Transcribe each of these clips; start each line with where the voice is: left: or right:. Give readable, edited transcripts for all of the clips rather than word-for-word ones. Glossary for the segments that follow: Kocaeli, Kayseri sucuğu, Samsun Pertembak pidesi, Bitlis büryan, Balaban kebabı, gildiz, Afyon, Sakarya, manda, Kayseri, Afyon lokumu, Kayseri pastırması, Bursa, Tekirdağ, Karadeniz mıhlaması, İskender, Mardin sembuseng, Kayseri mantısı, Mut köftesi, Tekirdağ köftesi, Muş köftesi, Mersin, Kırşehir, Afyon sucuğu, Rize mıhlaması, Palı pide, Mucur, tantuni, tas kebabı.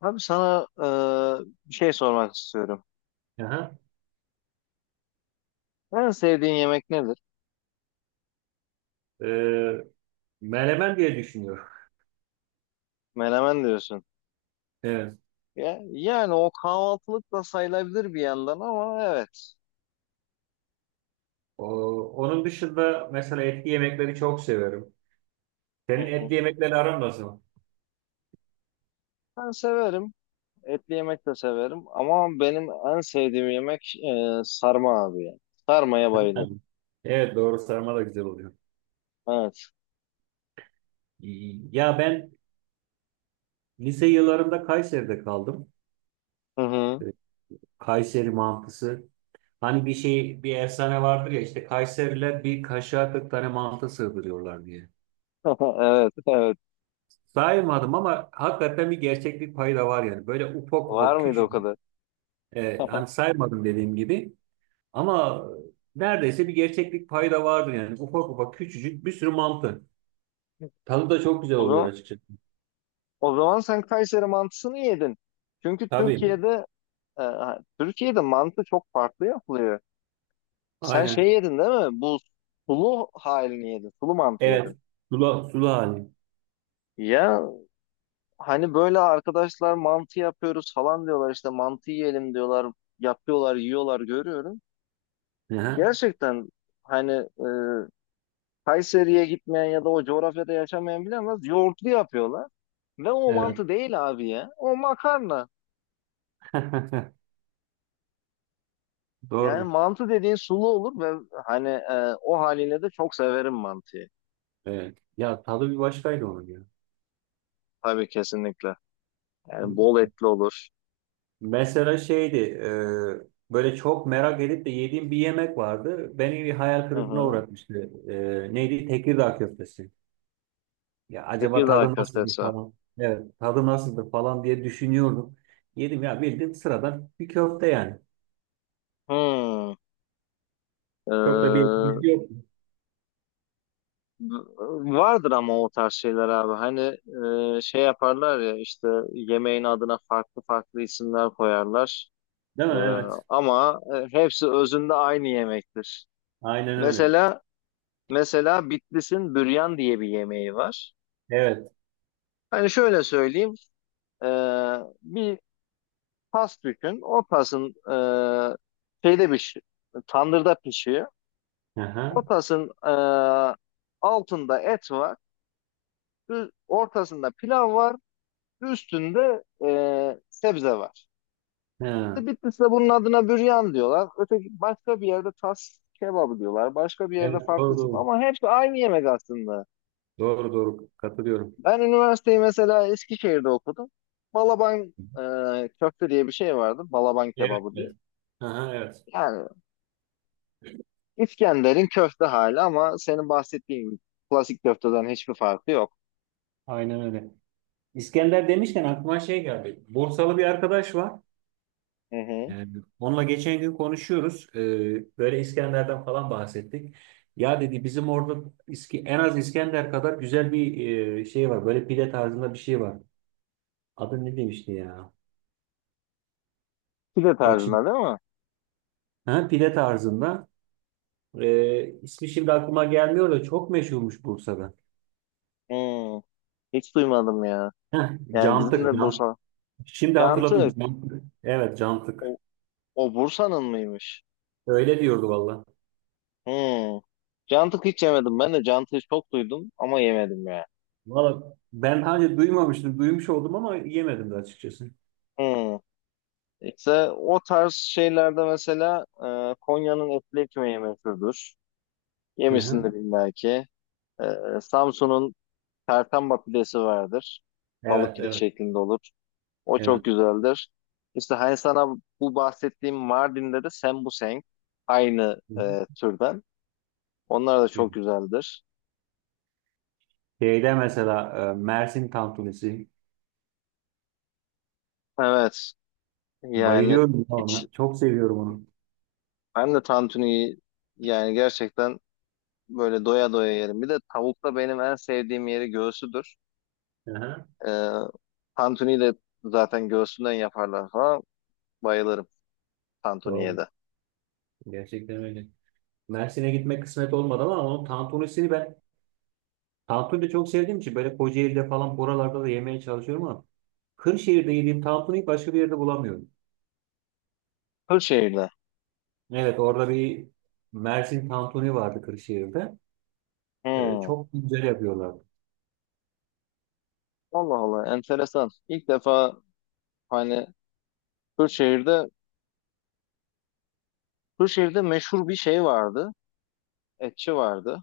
left: Abi sana bir şey sormak istiyorum.
right: Aha.
left: En sevdiğin yemek nedir?
right: Ee, Menemen diye düşünüyorum.
left: Menemen diyorsun.
right: Evet.
left: Ya, yani o kahvaltılık da sayılabilir bir yandan ama evet.
right: O, Onun dışında mesela etli yemekleri çok severim.
left: Hı
right: Senin
left: hı.
right: etli yemekleri aran nasıl?
left: Ben severim. Etli yemek de severim. Ama benim en sevdiğim yemek sarma abi ya. Sarmaya bayılırım.
right: Tabii. Evet, doğru, sarma da güzel oluyor.
left: Evet.
right: Ya ben lise yıllarında Kayseri'de kaldım.
left: Hı hı.
right: Ee, Kayseri mantısı. Hani bir şey, bir efsane vardır ya, işte Kayseriler bir kaşığa 40 tane mantı sığdırıyorlar diye.
left: Evet, evet.
right: Saymadım ama hakikaten bir gerçeklik payı da var yani. Böyle ufak
left: Var
right: ufak
left: mıydı o
right: küçük.
left: kadar?
right: Hani saymadım dediğim gibi. Ama neredeyse bir gerçeklik payı da vardır yani. Ufak ufak küçücük bir sürü mantı. Tadı da çok güzel
left: O
right: oluyor
left: zaman,
right: açıkçası.
left: o zaman sen Kayseri mantısını yedin. Çünkü
right: Tabii.
left: E, Türkiye'de mantı çok farklı yapılıyor. Sen şey
right: Aynen.
left: yedin değil mi? Bu sulu halini yedin. Sulu mantı yedin.
right: Evet. Sulu, sulu hali.
left: Ya hani böyle arkadaşlar mantı yapıyoruz falan diyorlar işte mantı yiyelim diyorlar. Yapıyorlar, yiyorlar görüyorum.
right: Hı hı.
left: Gerçekten hani e, Kayseri'ye gitmeyen ya da o coğrafyada yaşamayan bilemez. Yoğurtlu yapıyorlar. Ve o
right: Evet.
left: mantı değil abi ya. O makarna. Yani
right: Doğrudur.
left: mantı dediğin sulu olur ve hani o haline de çok severim mantıyı.
right: Evet. Ya tadı bir başkaydı onun ya.
left: Tabii kesinlikle. Yani bol etli olur.
right: Mesela şeydi, böyle çok merak edip de yediğim bir yemek vardı. Beni bir hayal
left: Hı
right: kırıklığına
left: hı.
right: uğratmıştı. E, neydi? Tekirdağ köftesi. Ya acaba
left: Tekirdağ
right: tadı nasıldır
left: köftesi.
right: falan. Evet, tadı nasıldır falan diye düşünüyordum. Yedim ya, bildiğin sıradan bir köfte yani.
left: Hmm.
right: Çok da bir
left: Ee,
right: etkisi yok.
left: vardır ama o tarz şeyler abi. Hani şey yaparlar ya işte yemeğin adına farklı farklı isimler koyarlar.
right: Değil
left: Ee,
right: mi? Evet.
left: ama hepsi özünde aynı yemektir.
right: Aynen öyle.
left: Mesela mesela Bitlis'in büryan diye bir yemeği var.
right: Evet.
left: Hani şöyle söyleyeyim. e, Bir tas düşün. O tasın şeyde bir tandırda pişiyor.
right: Aha.
left: Ortasının altında et var. Ortasında pilav var. Üstünde sebze var.
right: Ha.
left: İşte Bitlis'te bunun adına büryan diyorlar. Öteki başka bir yerde tas kebabı diyorlar. Başka bir yerde
right: Evet,
left: farklı
right: doğru
left: isim.
right: doğru.
left: Ama hepsi aynı yemek aslında.
right: Doğru doğru, katılıyorum.
left: Ben üniversiteyi mesela Eskişehir'de okudum. Balaban köfte diye bir şey vardı. Balaban
right: Evet,
left: kebabı
right: evet.
left: diye.
right: Aha, evet.
left: Yani İskender'in köfte hali ama senin bahsettiğin klasik köfteden hiçbir farkı yok.
right: Aynen öyle. İskender demişken aklıma şey geldi. Bursalı bir arkadaş var.
left: Hı hı.
right: Yani onunla geçen gün konuşuyoruz. Böyle İskender'den falan bahsettik. Ya dedi, bizim orada en az İskender kadar güzel bir şey var. Böyle pide tarzında bir şey var. Adı ne demişti ya?
left: Pide
right: Bak şimdi,
left: tarzında değil mi?
right: ha, pide tarzında. İsmi şimdi aklıma gelmiyor da çok meşhurmuş Bursa'da.
left: Hmm, hiç duymadım ya.
right: Heh,
left: Yani bizim
right: cantık.
left: de
right: Can.
left: Bursa.
right: Şimdi hatırladım.
left: Cantık.
right: Cantık. Evet, cantık.
left: O, o Bursa'nın mıymış?
right: Öyle diyordu valla.
left: Hmm. Cantık hiç yemedim. Ben de cantığı çok duydum ama yemedim ya.
right: Valla ben hani duymamıştım. Duymuş oldum ama yemedim de açıkçası.
left: Hmm. İşte o tarz şeylerde mesela Konya'nın etli ekmeği meşhurdur.
right: Hı hı.
left: Yemişsindir illa ki. E, Samsun'un Pertembak pidesi vardır. Palı
right: Evet,
left: pide
right: evet.
left: şeklinde olur. O çok güzeldir. İşte hani sana bu bahsettiğim Mardin'de de sembuseng aynı
right: Evet.
left: türden. Onlar da çok güzeldir.
right: Şeyde mesela Mersin tantunisi.
left: Evet. Yani
right: Bayılıyorum ya
left: hiç
right: ona. Çok seviyorum onu.
left: ben de tantuniyi yani gerçekten böyle doya doya yerim. Bir de tavukta benim en sevdiğim yeri göğsüdür.
right: Aha,
left: Ee, tantuniyi de zaten göğsünden yaparlar falan. Bayılırım tantuniye
right: doğru.
left: de.
right: Gerçekten öyle. Mersin'e gitmek kısmet olmadı ama onun tantunisini ben, tantuni de çok sevdiğim için, böyle Kocaeli'de falan buralarda da yemeye çalışıyorum ama Kırşehir'de yediğim tantuniyi başka bir yerde bulamıyorum.
left: Kırşehir'de.
right: Evet, orada bir Mersin tantuni vardı Kırşehir'de. E,
left: Hmm.
right: çok güzel yapıyorlardı.
left: Allah Allah enteresan. İlk defa hani Kırşehir'de Kırşehir'de meşhur bir şey vardı. Etçi vardı.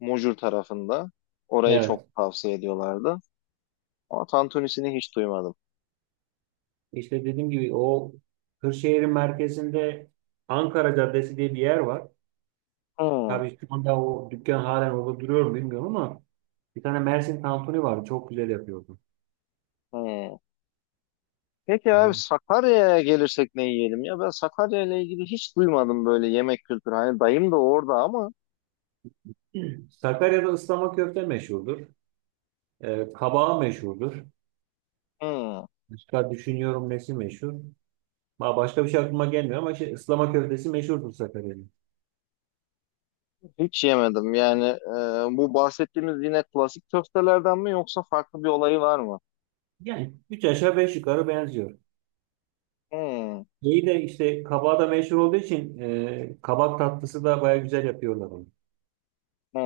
left: Mucur tarafında. Orayı çok
right: Evet.
left: tavsiye ediyorlardı. Ama tantunisini hiç duymadım.
right: İşte dediğim gibi, o Kırşehir'in merkezinde Ankara Caddesi diye bir yer var.
left: Hı,
right: Tabii şu anda o dükkan halen orada duruyor mu bilmiyorum ama bir tane Mersin tantuni vardı. Çok güzel yapıyordu.
left: hı. Peki abi
right: Yani.
left: Sakarya'ya gelirsek ne yiyelim ya? Ben Sakarya ile ilgili hiç duymadım böyle yemek kültürü. Hani dayım da orada ama
right: Sakarya'da ıslama köfte meşhurdur. Kabağı meşhurdur.
left: hı,
right: Başka düşünüyorum nesi meşhur. Başka bir şey aklıma gelmiyor ama şey, ıslama köftesi meşhurdur Sakarya'nın.
left: hiç yemedim. Yani bu bahsettiğimiz yine klasik köftelerden mi yoksa farklı bir olayı var mı?
right: Yani üç aşağı beş yukarı benziyor.
left: Hı,
right: İyi de işte kabağı da meşhur olduğu için kabak tatlısı da baya güzel yapıyorlar onu.
left: hı.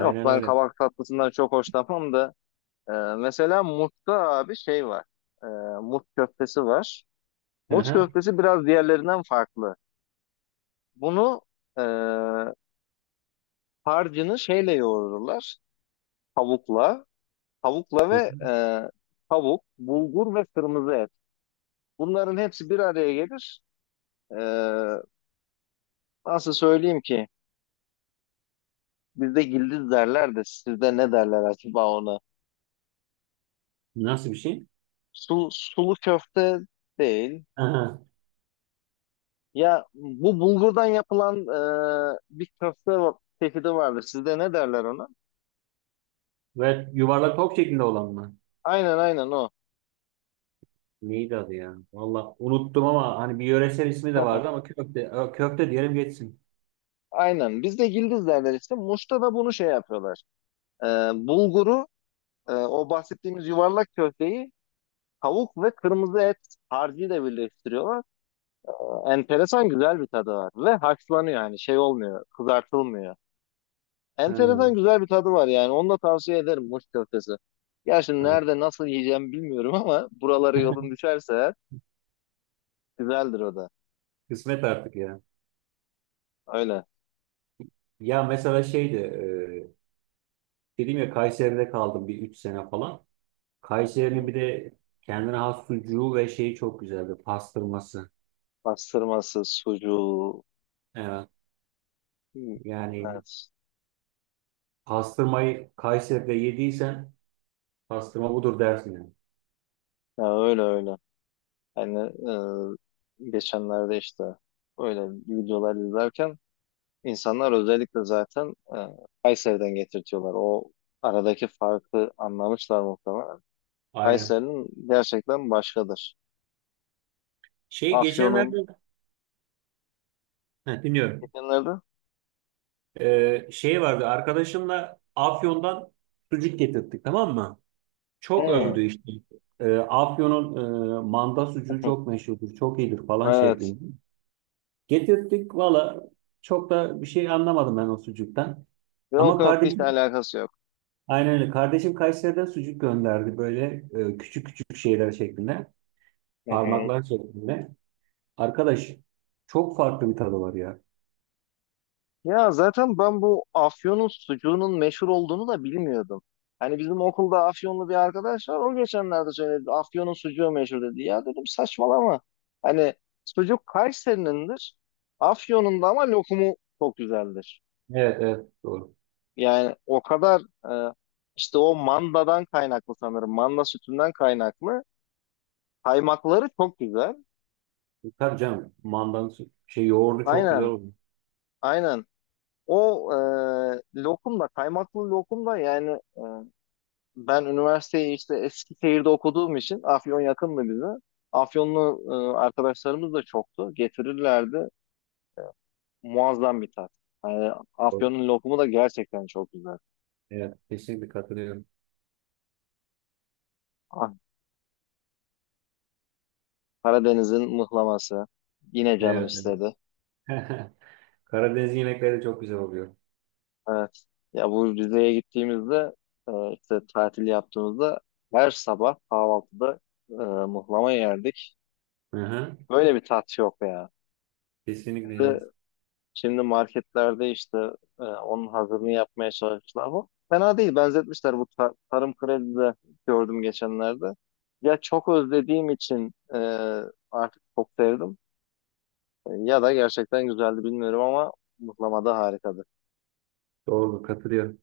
left: Yok ben
right: öyle.
left: kabak tatlısından çok hoşlanmam da e, mesela Mut'ta abi şey var. E, Mut köftesi var.
right: Hı
left: Mut
right: hı.
left: köftesi biraz diğerlerinden farklı. Bunu e, harcını şeyle yoğururlar. Tavukla, tavukla
right: Hı hı.
left: ve tavuk, bulgur ve kırmızı et. Bunların hepsi bir araya gelir. E, nasıl söyleyeyim ki? Bizde gildiz derler de sizde ne derler acaba ona?
right: Nasıl bir şey?
left: Sulu köfte değil.
right: Hı hı.
left: Ya bu bulgurdan yapılan bir çeşidi vardır. Sizde ne derler ona?
right: Ve yuvarlak top şeklinde olan mı?
left: Aynen aynen o.
right: Neydi adı ya? Valla unuttum ama hani bir yöresel ismi de vardı ama köfte, Ö, köfte diyelim geçsin.
left: Aynen. Bizde gildiz derler işte. Muş'ta da bunu şey yapıyorlar. E, bulguru, o bahsettiğimiz yuvarlak köfteyi tavuk ve kırmızı et harcıyla birleştiriyorlar. Enteresan güzel bir tadı var. Ve haşlanıyor yani şey olmuyor, kızartılmıyor.
right: Ha,
left: Enteresan güzel bir tadı var yani. Onu da tavsiye ederim Muş köftesi. Gerçi
right: ha.
left: nerede nasıl yiyeceğim bilmiyorum ama buraları yolun düşerse eğer, güzeldir o da.
right: Kısmet artık ya.
left: Öyle.
right: Ya mesela şeydi, dedim ya, Kayseri'de kaldım bir 3 sene falan. Kayseri'nin bir de kendine has sucuğu ve şeyi çok güzeldi, pastırması.
left: Pastırması, sucuğu.
right: Evet.
left: Hmm,
right: Yani
left: evet.
right: pastırmayı Kayseri'de yediysen pastırma budur dersin yani.
left: Ya öyle öyle. Yani geçenlerde işte öyle videolar izlerken İnsanlar özellikle zaten Kayseri'den getirtiyorlar. O aradaki farkı anlamışlar muhtemelen.
right: Aynen.
left: Kayseri'nin gerçekten başkadır.
right: Şey
left: Afyon'un
right: geçenlerde, heh, dinliyorum.
left: geçenlerde.
right: Şey vardı, arkadaşımla Afyon'dan sucuk getirttik, tamam mı? Çok
left: Hı.
right: övdü işte. Afyon'un manda sucuğu çok meşhurdur, çok iyidir falan
left: Evet.
right: şeklinde. Getirttik valla, çok da bir şey anlamadım ben o sucuktan.
left: Yok
right: Ama
left: yok hiç
right: kardeşim,
left: alakası yok.
right: aynen öyle. Kardeşim Kayseri'den sucuk gönderdi, böyle küçük küçük şeyler şeklinde.
left: Hı hı.
right: Parmaklar şeklinde. Arkadaş, çok farklı bir tadı var ya.
left: Ya zaten ben bu Afyon'un sucuğunun meşhur olduğunu da bilmiyordum. Hani bizim okulda Afyonlu bir arkadaş var. O geçenlerde söyledi. Afyon'un sucuğu meşhur dedi. Ya dedim saçmalama. Hani sucuk Kayseri'nindir. Afyon'un da ama lokumu çok güzeldir.
right: Evet evet, doğru.
left: Yani o kadar e, işte o mandadan kaynaklı sanırım. Manda sütünden kaynaklı. Kaymakları çok güzel.
right: Tabii canım, mandanın şey yoğurdu çok güzel
left: Aynen.
right: oldu.
left: Aynen. O lokum da kaymaklı lokum da yani e, ben üniversiteyi işte Eskişehir'de okuduğum için Afyon yakındı bize. Afyonlu arkadaşlarımız da çoktu. Getirirlerdi. Muazzam bir tat. Yani Afyon'un lokumu da gerçekten çok güzel.
right: Evet, kesinlikle katılıyorum.
left: Ah, Karadeniz'in mıhlaması. Yine canım
right: Evet, evet.
left: istedi.
right: Karadeniz yemekleri de çok güzel oluyor.
left: Evet. Ya bu Rize'ye gittiğimizde işte tatil yaptığımızda her sabah kahvaltıda mıhlama yerdik.
right: Hı hı.
left: Böyle bir tat yok ya.
right: Kesinlikle evet.
left: Şimdi marketlerde işte onun hazırını yapmaya çalışmışlar bu. Fena değil benzetmişler bu tarım kredide gördüm geçenlerde. Ya çok özlediğim için artık çok sevdim. E, ya da gerçekten güzeldi bilmiyorum ama mıhlamada harika
right: Doğru, katılıyorum.